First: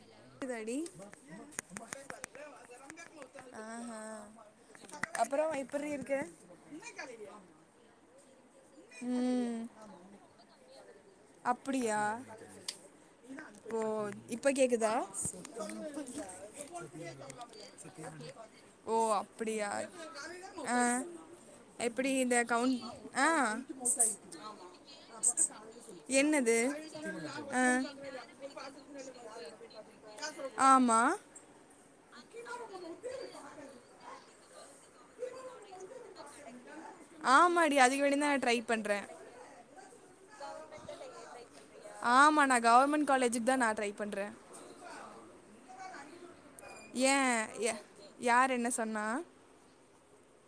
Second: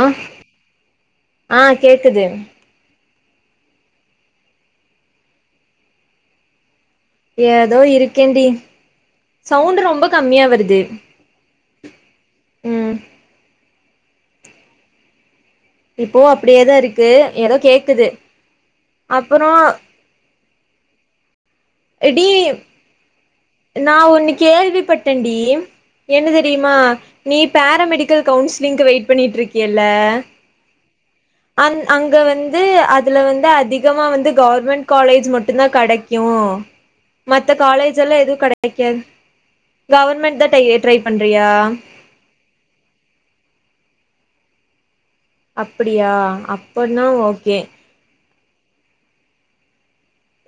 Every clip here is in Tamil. ஆ க்குதாடி ஆ கேக்குது அ ஆ அப்றோ எப்பிற்றி இருக்க ஏதோ இருக்கேன்டி ம் சவுண்டு ரொம்ப கம்மியா வருது அப்டியா ம் ஓ இப்ப கேக்குதா இப்போ அப்டியேதா இருக்கு ஏதோ கேக்குது ஓ அப்புறோ அப்டியா அ எப்டி டி இந்த கவுண்ட் ஆ நா ஒண்ணு கேள்விப்பட்டண்டி என்ன என்னது தெரியுமா நீ ஆ பேரமெடிக்கல் கவுன்சிலிங்க்கு வெயிட் பண்ணிட்டிருக்கியல்ல ஆமா அந் அங்க வந்து அதுல வந்து அதிகமா வந்து கவர்மெண்ட் காலேஜ் மட்டுந்தா கடைக் கு மத்த ஆமாடி அதுக்கு காலேஜெல்லா வேண்டி தா நா எதுக் ட்ரை பண்றே கடைக்காது கவர்மெண்ட்தா டே ட்ரைப் பண்றியா ஆமா நா கவர்மெண்ட் காலேஜிக்தா நா ட்ரைப் பண்ற அப்டியா அப்பன்னா ஓகே எ யார் என்ன சொன்னா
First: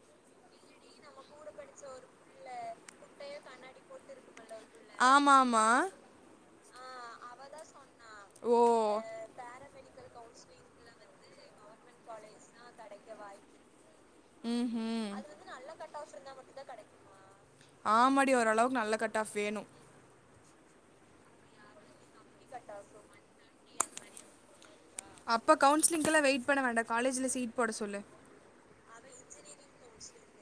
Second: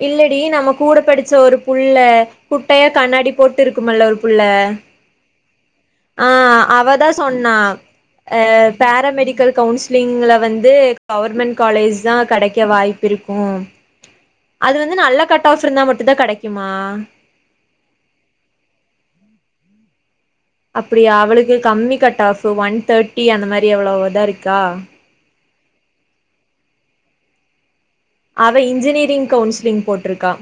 இல்லடி நம்ம கூட படிச்ச ஒரு புள்ள குட்டையா கண்ணாடி போட்டு இருக்குமல்ல ஒரு புள்ள ஆமா ஆமா ஆ அவதா சொன்னா அ ஓ பேராமெடிக்கல் கவுன்ஸ் லிங்கல வந்து கவர்மெண்ட் காலேஜ்தா கடைக்க வாய்ப்பிருக்கு அது வந்து ம்ஹும் நல்ல கட் ஆஃப்ருந்தா மட்டுந்தா கடைக்குமா ஆமாடி ஓரளவுக் நல்ல கட் ஆஃப் வேணு அப்டியா அவளுக்கு கம்மி கட் ஆஃபு ஒன் தேர்ட்டி அந்த மாரி அவ்ளோவ்தாருக்கா அப்ப கவுன்ஸ்லிங்க்கெல்லா வெயிட் பண்ண வேண்டா காலேஜில சீட் போட சொல்லு அவ இன்ஜினியரிங் கவுன்ஸ்லிங் போட்ருக்கா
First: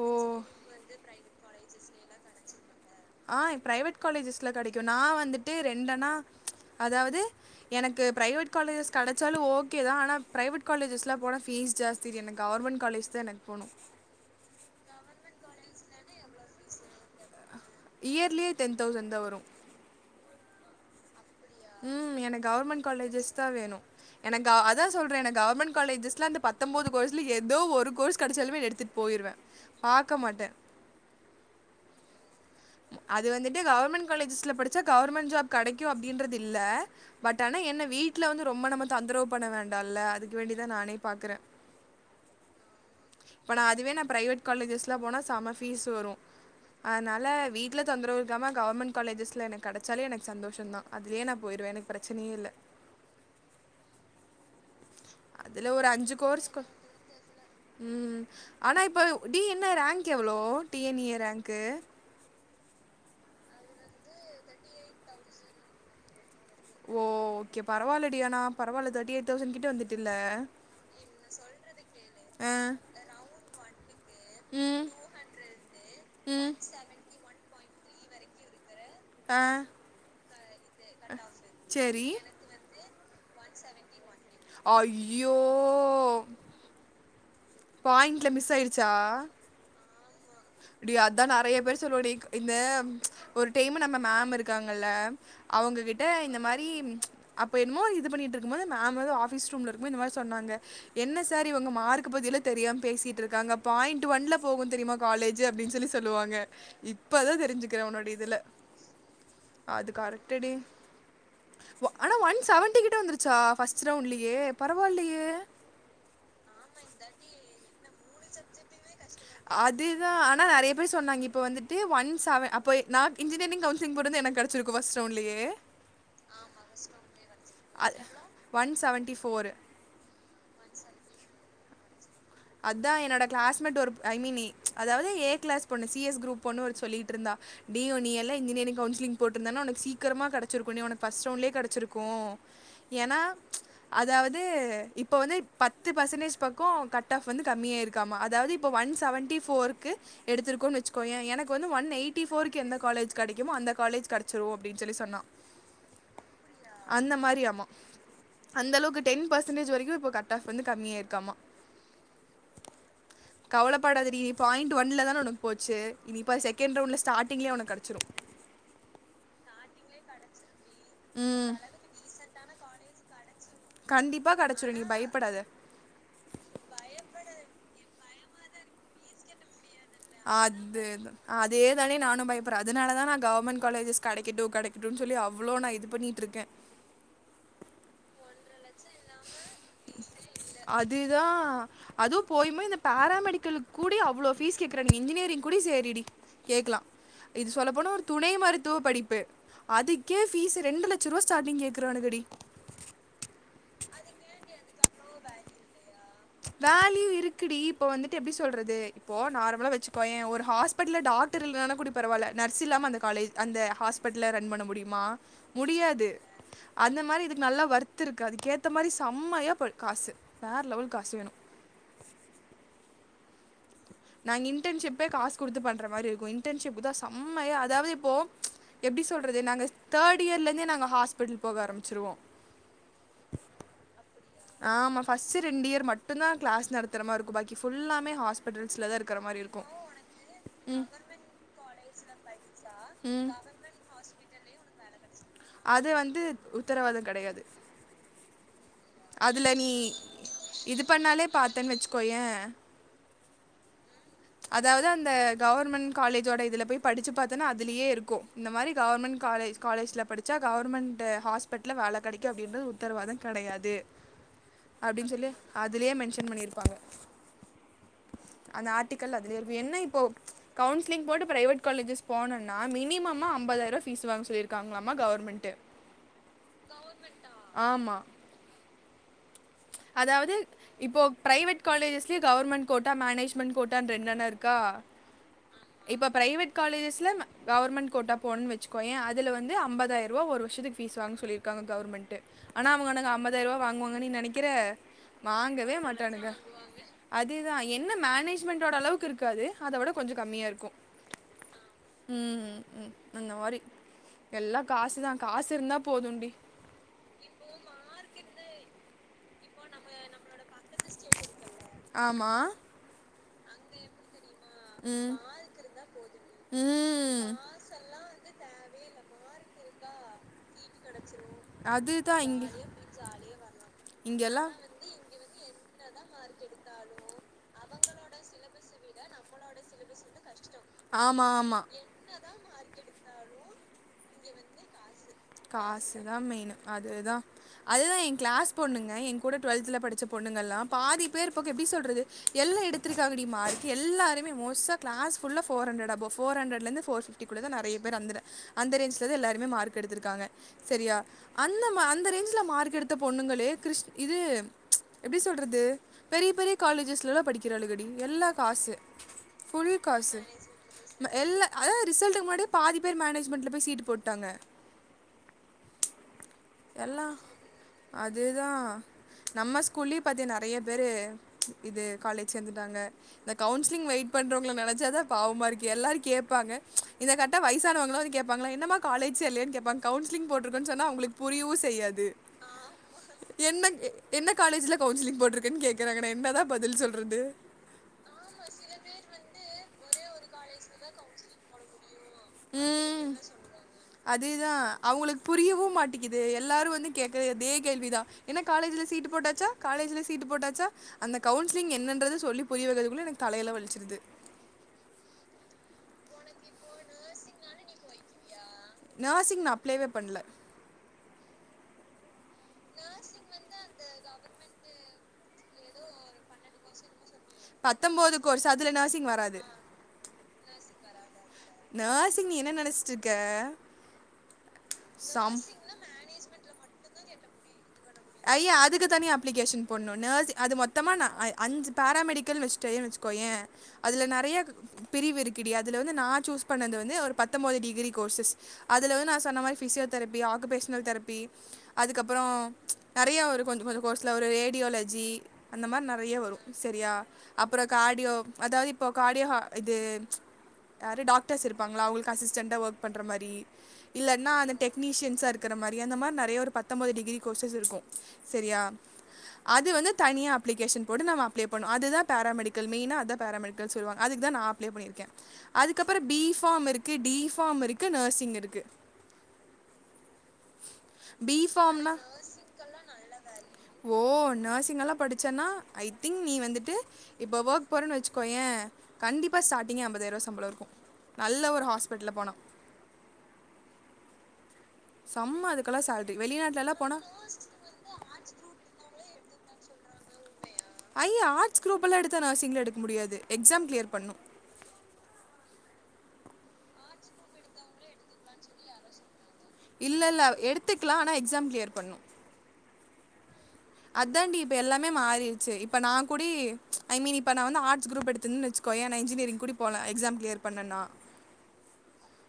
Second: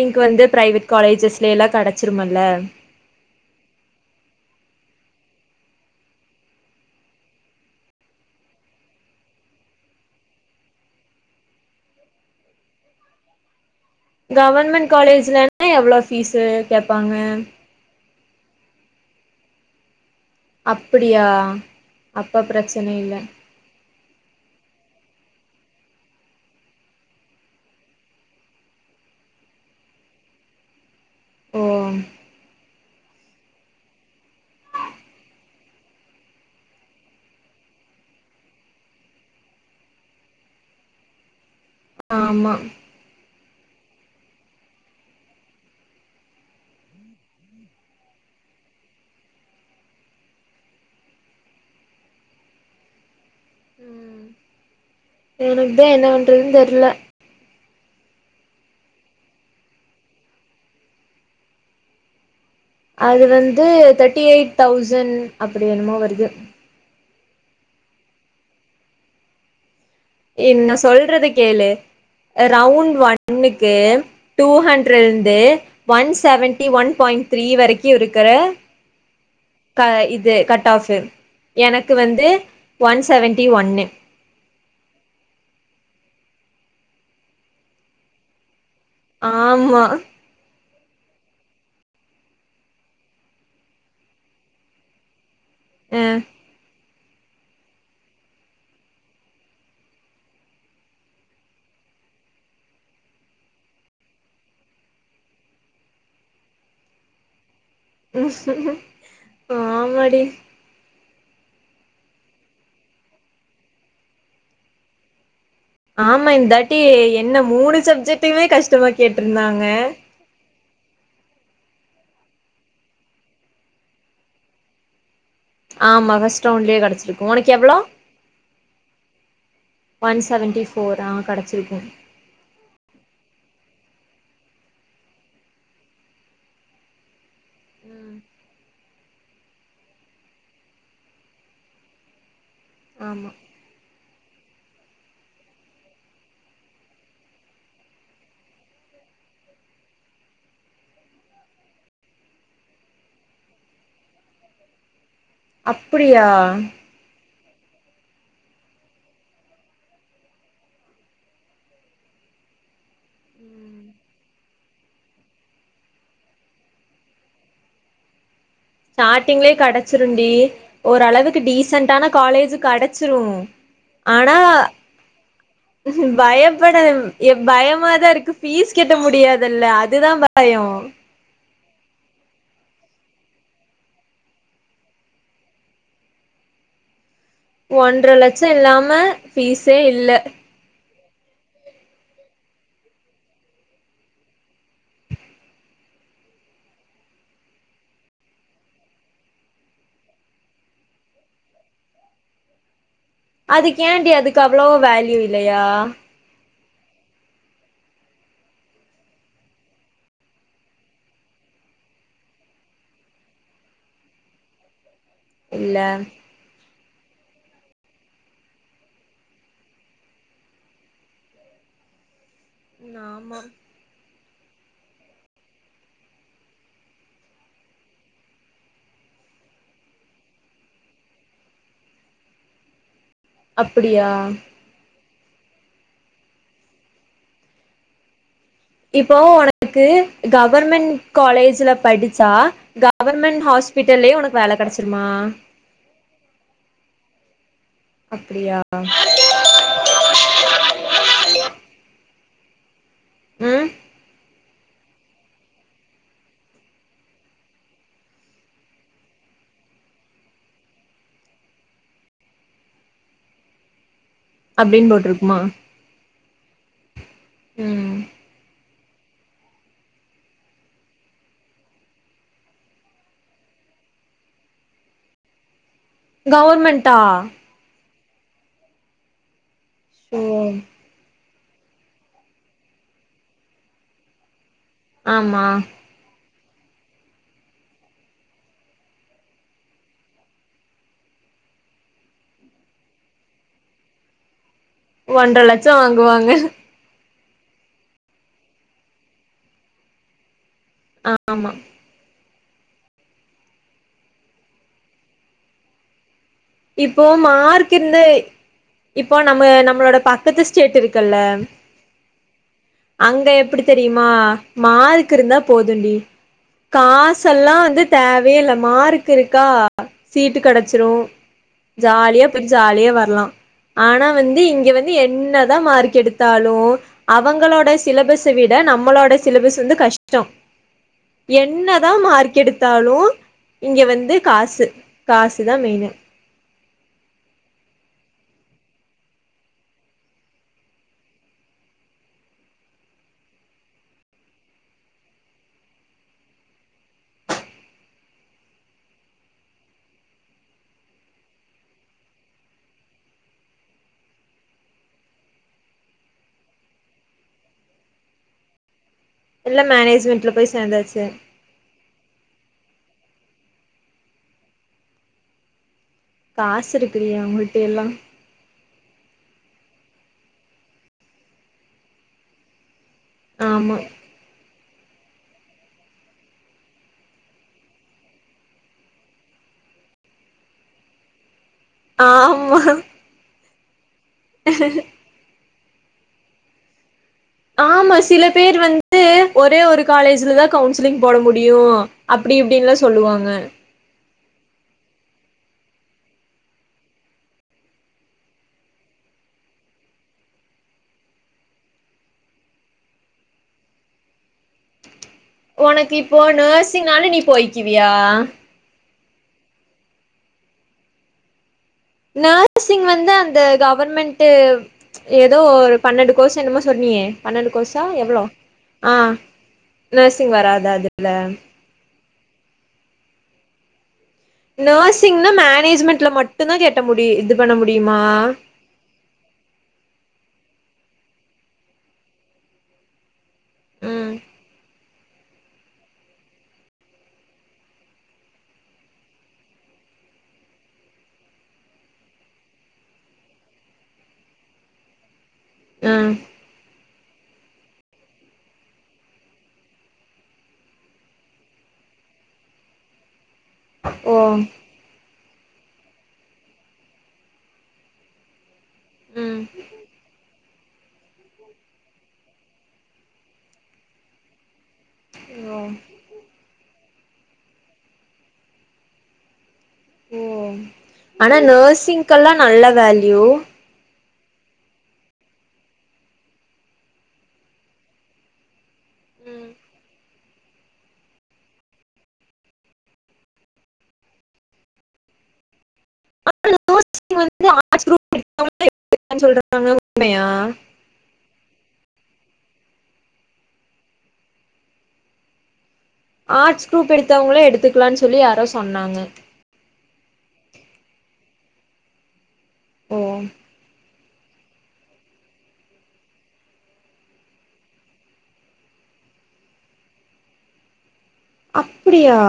ஓ வந்து பிரைவேட் காலேஜஸ்லயெல்லா கடைச்சிருமல்ல ஆ ப்ரைவேட் காலேஜஸ்ல கடைக்கு நா வந்துட்டு ரெண்டனா அதாவது எனக்கு பிரைவேட் காலேஜஸ் கடைச்சாலு ஓகேதா ஆனா பிரைவேட் காலேஜஸ்லா போனா ஃபீஸ் ஜாஸ் தி எனக்கு கவர்மெண்ட் காலேஜ் தாஎனக்கு போணு கவர்மெண்ட் காலேஜ்லனா எவ்வளோ ஃபீஸு கேப்பாங்க இயர்லியே டென் தௌசண்ட் தா வரு அப்பிடியா ம் எனக் கவர்மெண்ட் காலேஜஸ்தா வேணு எனக்கா அதா சொல்ற எனக்கவர்மெண்ட் காலேஜஸ்ல அந்த பத்தன்போது கோர்ஸ்ல எதோ ஒரு கோர்ஸ் கெடைச்சாலுமே எடுத்துட் போயிர்வ பாக்க மாட்ட ஓ அது வந்துட்டு கவர்மெண்ட் காலேஜஸ்ல படிச்சா கவர்மெண்ட் ஜாப் கடைக்கு அப்டின்றதில்ல பட் ஆனா என்ன வீட்ல வந்து ரொம்ப நம்ம தொந்தரவு பண்ண வேண்டான்ல்ல அதுக்கு வேண்டிதா நானே பாக்குற ஆமா இப்ப நா அதுவே நா பிரைவேட் காலேஜஸ்லா போனா செம ஃபீஸ் வரு அதனால வீட்ல தொந்தரவுயிருக்காம கவர்மெண்ட் காலேஜஸ்ல எனக்கு கெடச்சாலே எனக்கு சந்தோஷந் தா அது லயே நா போயிருவ எனக் ப்ரச்சனையே இல்ல ம் அதுல எனக்கு தா ஒரு என்ன அஞ்சு கோர்ஸ்க பண்றதுன்னு கோ தெர்ல ம் அனா இப்ப டி என்ன ரேங்க் எவ்ளோ டி என் யி ஏ ரேங்க்கு அது வந்து தேர்ட்டி எயிட் தௌசண்ட் அப்படி என்னமோ வருது ஓ ஓகே பரவால்லடி அன பரவால்ல தேர்டி எயிட் தௌசண்கிட்ட வந்து எ நா சொல்றத கேளு அ ஆ ரவுண்ட் ஒன்க்கு டூ ம் ஹண்ட்ருந்து ஒன் ம் செவன்டி ஒன் பாயிண்ட் த்ரீ வரைக்கு இருக்கற ஆ க இது கட் ஆஃப்பு எனக்கு சேரி வந்து ஒன் செவன்ட்டி ஒன்னு ஐயோ பாயிண்ட்ல மிஸ் ஆயிடுச்சா ஆமா அப்படியா அதா நறய பேர் சொல்வடி இந்த ஒரு டைமு நம்ம மேம் இருக்காங்கல்ல ஆ அவுங்ககிட்ட இந்த மாரி அப்போ என்னமோ இது பண்ணிட்ருக்கும் போது மேம் வந்து ஆபீஸ் ரூம்ல இருக்கும்போ இந்த மாரி சொன்னாங்க என்ன சார் இவுங்க மார்க் பத்திலா தெரியாம பேசீட்ருக்காங்க பாயிண்ட் ஒன்ல போகு தெரிமா காலேஜ்ஜு அப்டின்னு சொல்லி சொல்லுவாங்க இப்பதா தெரிஞ்சு க்கற உன்னோட இதுல அது ஆமாடி கரெக்ட்டு டி வ அனா ஒன் செவன்டி கிட்ட வந்துருச்சா ஃபஸ்ட் ரவுண்ட்லயே பரவால்லயே ஆமா இந்தாட்டி என்ன மூணு சப்ஜெ அதுதா அனா நறையா பேர் சொன்னாங்க இப்ப வந்துட்டு ஒன் செவ அப்போய் நா இன்ஜினிரிங் கவுஸ்லிங் போட்ருந்தா எனக் கெடச்சிருக்கு ஃபஸ்ட் ரவுண்ட்லயே ஆமா ஃபர்ஸ்ட் ரவுண்டுலயே கெடச்சிரு அ one seventy four one seventy four ஆ கெடச்சிருக்கு அதா என்னோட கிளாஸ்மேட் ஒரு ஐ மீன்யி அதாவது ஏ கிளாஸ் பொண்ணு சி எஸ் குரூப் பொண்ணு ஒ சொல்லீட்ருந்தா டி ஓ நீ ம் எல்ல இன்ஜினிரிங் கவுன்சிலிங் போட்ருந்தனா உனக்கு சீக்கரமா கெடச்சிருக்கு நீ உனக்கு பஸ்ட் ரவுண்லயே கெடச்சிருக்கு எனா ஆமா அதாவது இப்போ வந்து பத்து பர்சன்டேஜ் பக்கோ கட் டாஃப் வந்து கம்மியாயிருக்காமா அதாவது இப்ப ஒன் செவன்டி போருக்கு எடுத்துருக்கோனு வச்சுக்கோயே எனக்கு வந்து ஒன் எயிட்டி போர்க் எந்த காலேஜ் கெடைக்குமோ அந்த காலேஜ் கெடசிரு அப்டின்னு சொல்லி சொன்னா அப்படியா அந்த மாரியாமா அந்த அளவுக்கு டென் பெர்சன்டேஜ் வரைக்கு இப்ப கட் ஆஃப் வந்து கம்மியாயிருக்காமா ம் கவலப்படாதடி பாயிண்ட் ஒன்ல தான உனக்கு போச்சு இனி பார் செகண்ட் ரவுண்ட்ல ஸ்டாட்டிங்லே உனக் கெடச்சிரு ஸ்டார்ட்டிங்லே கெடச்சிருண்டி ஓரளவுக்கு ம் டீசன்டான காலேஜு கெடச்சுரு கண்டிப்பா கெடச்சிரு நீ பயப்படாத பயப்பட யம் பயமாதா இருக்கு பீஸ் கெட்ட முடியாதல்ல அ அதேதா அதே தானே நானு பயப்பற அதனால தா நா கவர்மெண்ட் காலேஜஸ் கடைக்கட்டு கடைக்கட்டுன் சொல்லி அவ்ளோ நா இது பண்ணிட்ருக்கே ஒன்ற லச்சோ இல்லாம ப்பீஸே இல்ல அதுதா அதூ போயு போய் இந்த பேராமெடிக்கலுக் கூடி அவ்ளோ பீஸ் கேக்குறாங் இன்ஜினியரிங் கூடி சேரிடி கேக்கலா இது சொல்ல போனா ஒரு துணை மருத்துவ படிப்பு அதுக்கே ஃபீஸ்ஸு ரெண்டு லட்சருவா ஸ்டாடிங் கேக்கறானு டி அதுக்கேன்டி அதுக்கு அவ்ளோ வேல்யூ இல்லயா வேல்யூ இருக்குடி இப்போ வந்துட்டு எப்டி சொல்றது இப்போ நார்மலா வச்சு போயே ஒரு ஹாஸ் ஹாஸ்பட்ல டாக்ட்டர் இல்லன கூட பரவால்ல நர்ஸ் இல்லாம அந்த காலேஜ் அந்த ஹாஸ்பெட்ல ரன் பண்ண முடியுமா இல்ல முடியாது அந்த மாரி இதுக்கு நல்லா வ்ர்த்ருக்கு அதுக்கேத்த மாரி செம்மையா ப காசு வேறு லெவல் காசு வேணு ம் ஆமா நாங் இன்டன்ஷிப்பே காசு கொடுத்து பண்ற மாரி இருக்கு இன்டன்ஷிப்பு தா செம்மையா அதாவது இப்போ எப்டி சொல்றது நாங்க தேர்ட் இயர்ல இருந்தே நாங்க ஹாஸ்பிட்டல் போக ஆரம்பிச்சுருவோ அப்டியா ஆமா பஸ்ட் ரெண்டு இயர் மட்டு தா கிளாஸ் நடத்துறமாரு இருக்கு பாக்கி புல்லாமே ஹாஸ் இப்போ உனக்கு கவர்மெண்ட் காலேஜில படிச்சா கவர்மெண்ட் ஹாஸ் பீட்டலேயே ஒனக்கு வேல கெடச்சிருமா அது வந்து உத்தரவாதோ கெடையாது அப்பிடியா இதில நீ இது பண்ணாலே பாத்தேன்னு வச்சுக்கோ ஏ ம் அதாவது அந்த கவர்மெண்ட் காலேஜோட இதுல போய் படிச்சி பாத்தேன்னா அதலயே இருக்கு இந்த மாரி கவர்மெண்ட் காலேஜ் காலேஜில படிச்சா கவர்மெண்ட்டு ஹாஸ்பிட்டுல்ல வேல கெடைக்கு அப்படின்றது உத்தரவாதங் கெடையாது அப்டின்னு அப்பிடின்னு சொல்லி போட்ருக்குமா அதுலேயே மென்ஷன் பண்ணியிருப்பாங்க ம் அந்த ஆட் ஆர்டிக்கல் அதுலேஇருக்கு என்ன இப்போ கவுன்சிலிங் போட்டு ப்ரைவேட் காலேஜஸ் போனுனா மினிமமா அம்பதாயிரூப ஃபீஸ் வாங்க சொல்லியிருக்காங்களாமா கவர்மெண்ட்டு கவர்மெண்ட்டா ஆமா ஓ அதாவது இப்போ பிரைவேட் காலேஜஸ்லயே கவர்மெண்ட் கோட்டா மேனேஜ்மெண்ட் கோட்டான்னு ரென்டனா இருக்கா ஆமா இப்ப பிரைவேட் காலேஜஸ்ல கவர்மெண்ட் கோட்டா போன்னு வச்சுக்கோய அதுல வந்து அம்பதாயிரூபா ஒரு வருஷத்துக்கு பீஸ் வாங்க சொல்லிருக்காங்க கவர்மெண்ட்டு ஆனா அவனுங்க அம்பதாயிரூபா வாங்குவாங்கென்னு நீ நெனைக்கிற ஒன்ற லட்சோ வாங்கவே மாடானுங்க வாங்குவாங்க அதேதா என்ன மேனேஜ்மெண்டோட அளவுக்கு இருக்காது அத வுட கொஞ்சோ ககம்மியா இருக்கூ அ ஆமா ம்ம் ம் அந்த மாரி எல்லா காசு தா காசு இருந்தா போதும்டி இப்போ மார்க்கு இர்ந்தே இப்போ நம்ப நம்பளோட பக்கத்து ஸ்டேட் இருக்குல்ல ஆமாம் அங்க எப்பிடி தெரியுமா மார்க்கு இருந்தா போதுண்டி ம் காசெல்லா வந்து தேவயே இல்ல மாருக் க் இருக்கா சீட்டு கெடச்சிரு அதுதா ஜாலியா இங்க போய் ஜாலியா வர்லா ஆனா வந்து இங்கெல்லா இங்க வந்து என்னதா மார்க் எடுத்தாலு அவங்களோட சிலபஸ் விட நம்மோளோட சிலபஸ் வந்து கஷ்டோ ஆமா ஆமா என்னதா மார்க் எடுத்தாலு இங்க வந்து காசு தா மெயினு காசு தா மெயினு அதுதா அதுதா என் கிளாஸ் பொண்ணுங்க என் கூட டுவெல்துல படிச்ச பொண்ணுங்கள்லாம் பாதி பேர் பக்கோ எப்டி சொல்றது எல்லா எடுத்துருக்காங்கடி மார்க் எல்லாருமே மோஸ்டா க்ளாஸ்ஃபுல்லா ஃபோரஹண்ரட்அபோ ஃபோரஹண்ரட்ல இருந்து ஃபோர் ஃபிஃப் ப்டி கூட தா நெறையா பேர் அந்தர அந்த ரேஞ்சுல தா எல்லாருமே மார்க் எடுத்திருக்காங்க செரியா அந்த அந்த ரேஞ்சில மார்க் எடுத்த பொண்ணுங்களே கிருஷ் இது எப்டி சொல்றது பெரிய பெரிய காலேஜஸ்லெல்லா படிக்கிறாளுகடி எல்லா காசு எல்லா ஃபுல் காசு மேனேஜ்மெண்ட்ல போய் சேந்தாச்சு ம எல்லா அதே ரிசல்ட்டுக்கு முன்னாடியே பாதி பேர் மேனேஜ்மெண்ட்ல போய் சீட்டு போட்டாங்க காசு இருக்குடி அவுங்கள்டே எல்லா இதேதா நம்ம ஸ்கூல்லயே பாத்தியா நெறையா பேரு இது காலேஜ் சேந்துட்டாங்க இந்த ஆமா கவுன்சிலிங் வெயிட் பண்றவங்கள நெனைச்சாதா பாவமா இருக்கு எல்லாரு கேப்பாங்க இத கட்னா வயசானவங்கள வந்து கேப்பாங்களா என்னமா காலேஜா இல்லையானு கேப்பாங்க கவுன்சிலிங் போட்ருக்கோனு சொன்னா அவங்ளுக்கு புரியவு செய்யாது ஆமா என்ன என்ன காலேஜ்ல கவுன்சிலிங் போட்ருக்கனு கேக்குறாங்க நா என்னதா பதில் சொல்றது ஆமா சில பேர் வந்து ஒரே ஒரு காலேஜிலதா கவுன்சிலிங் போட முடியு அப்டி இப்டின்லா ம் சொல்லுவாங்க அதேதா அவங்களுக்கு புரியவு மாட்டிக்கிது எல்லாரு வந்து கேக்குறது அதே கேள்விதா என்ன காலேஜ்ல சீட்டு போட்டாச்சா காலேஜ்ல சீட்டு போட்டாச்சா அந்த கவுன்ஸ்லிங் என்னன்றத சொல்லி புரியவக்கறதக்குள்ள எனக்கு தலையெல்லா வலுச்சிருது ஒனக்கு இப்போ நெர்சிங்னாலு நீ போய்கிவியா நெர்சிங் நா அப்ளேவே பண்ல நேர்சிங் வந்து அந்த கவர்மெண்ட்டு ஏதோ ஒரு பன்னெண்டு கோர்ஸ் என்னமோ சொன்னியே பன்னெண்டு கோர்ஸா பத்தொம்போது எவ்ளோ கோர்ஸ் அதுல ஆ நர்சிங் வராது நெர்சிங் வராதா அதுல நேர்சிங் நீ என்ன நெனைச்சிட்ருக்க நேர்சிங்னா மேனேஜ்மெண்ட்ல மட்டுந்தா கெட்ட முடி இது பண்ண முடியுமா அய்ய அதுக்கு தனியா அப்ளிகேஷன் ஒன்னு நேர்ஸிங் அது மொத்தமா நா அஞ்சு பேராமெடிக்கல் வச்டேயே வச்சுக்கோயே அதுல ம் நெறையா பிரிவு இருக்குடி அதுல வந்து நா சூஸ் பண்ணது வந்து ஒரு பத்தொம்போது டிகிரி கோர்ஸஸ் அதுல வந்து நா சொன்ன மாரி ஃபிசியோ தெரபி ஆக்குபேஷ்னல் தெரப்பி அதுக்கப்பறோ நெறையா வரு கொஞ்ச கொஞ்ச கோர்ஸ்ல ஒரு ரேடியோலஜி அந்த மாரி ம் நெறையா வரு செரியா அப்றோ கார்டியோ அதாது இப்போ காடியோ ஹ இது யாரு டாக்டர்ஸ் இருப்பாங்களா அவங்களுக்கு அசிஸ்டண்ட்டா ஒர்க் பண்ற மாரி ஓ இல்லன்னா அந்த டெக்னீஷியன்ஸா இருக்குற மாரி அந்த மாரி நெறையா ஒரு பத்தொம்பொது டிகிரி கோர்சஸ் இருக்கு செரியா ம் அது வந்து தனியா அப்ளிகேஷன் போட்டு நம்ம அப்ளை பண்ணுவோ அதுதா பேராமெடிக்கல் மெய்னா அதுதா பேராமெடிக்கல் சொல்லுவாங்க அதுக்குதா நா அப்ளே பண்ணிருக்கே ஓ அதுக்கப்பறோ பி ஃபார்ம் இருக்கு டி ஃபாம் இருக்கு நெர்சிங் இருக்கு ஓ பி ஆனா ஃபார்ம்னா நெர்சிங்க்கெல்லா நல்ல வேல்யூ ஓ நெர்சிங்கெல்லா படிச்சேனா ஐ திங்க் நீ வந்துட்டு இப்ப ஒர்க் போறேனு வச்சுக்கோயே கண்டிப்பா ஸ்டாடிங்கே ஐம்பதாய் ரூபா சம்பளோ இருக்கு நல்ல ஒரு ஹாஸ்பிட்டல்ல போனா செம்ம அதுக்கெல்லா சேல்ரி வெளிநாட்லலா போனா நீ வந் [inaudible] ஆட்ஸ் குரூப் [inaudible] றாங்க உண்மயா அய்ய ஆட்ஸ் குரூப்பெல்லா எடுத்தா நெர்ஸிங்லா எடுக்க முடியாது எக்ஸாம் க்ளியர் பண்ணணு ஆர்ட்ஸ் குரூப் எடுத்தவங்களே எடுத்துக்கலாம்னு சொல்லி யாரோ சொன்னாங்க இல்ல இல்ல எடுத்துக்கலா ஆனா எக்ஸாம் க்ளியர் பண்ணு ஓ அத்தான்டி இப்ப எல்லாமே மாறிருச்சு இப்ப நா கூடி ஐ மீன் இப்ப நா வந்து ஆர்ட்ஸு குரூப் எடுத்துந்தன் வெச் கொய நா என்ஜினியரிங் கூடி போலா எக்ஸாம் க்ளியர் பண்ணன்னா அப்புடியா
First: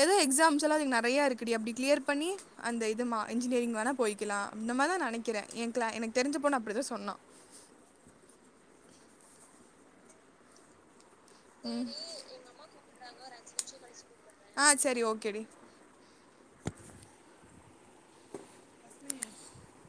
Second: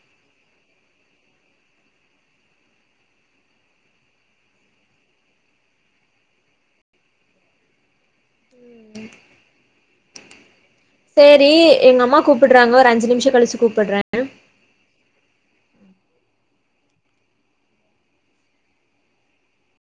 எதோ எக்ஸாம்ஸ் எல்லா அதுக் நறையா இருக்குடி அப்டி க்ளியர் பண்ணி அந்த இதுமா இன்ஜினியரிங் வேணா போய்கிலா அந்த மார்தா நனக்கிறே ஏ க்ளே எனக் தெரிஞ்ச பொண்ணு அப்புடிதா சொன்னா ஹே சேரி எங் அம்மா கூப்புட்றாங்க ஒரு அஞ்சு நிம்ஷோ கழிச்சு கூப்புட்ற அ சரி ஓகேடி ம்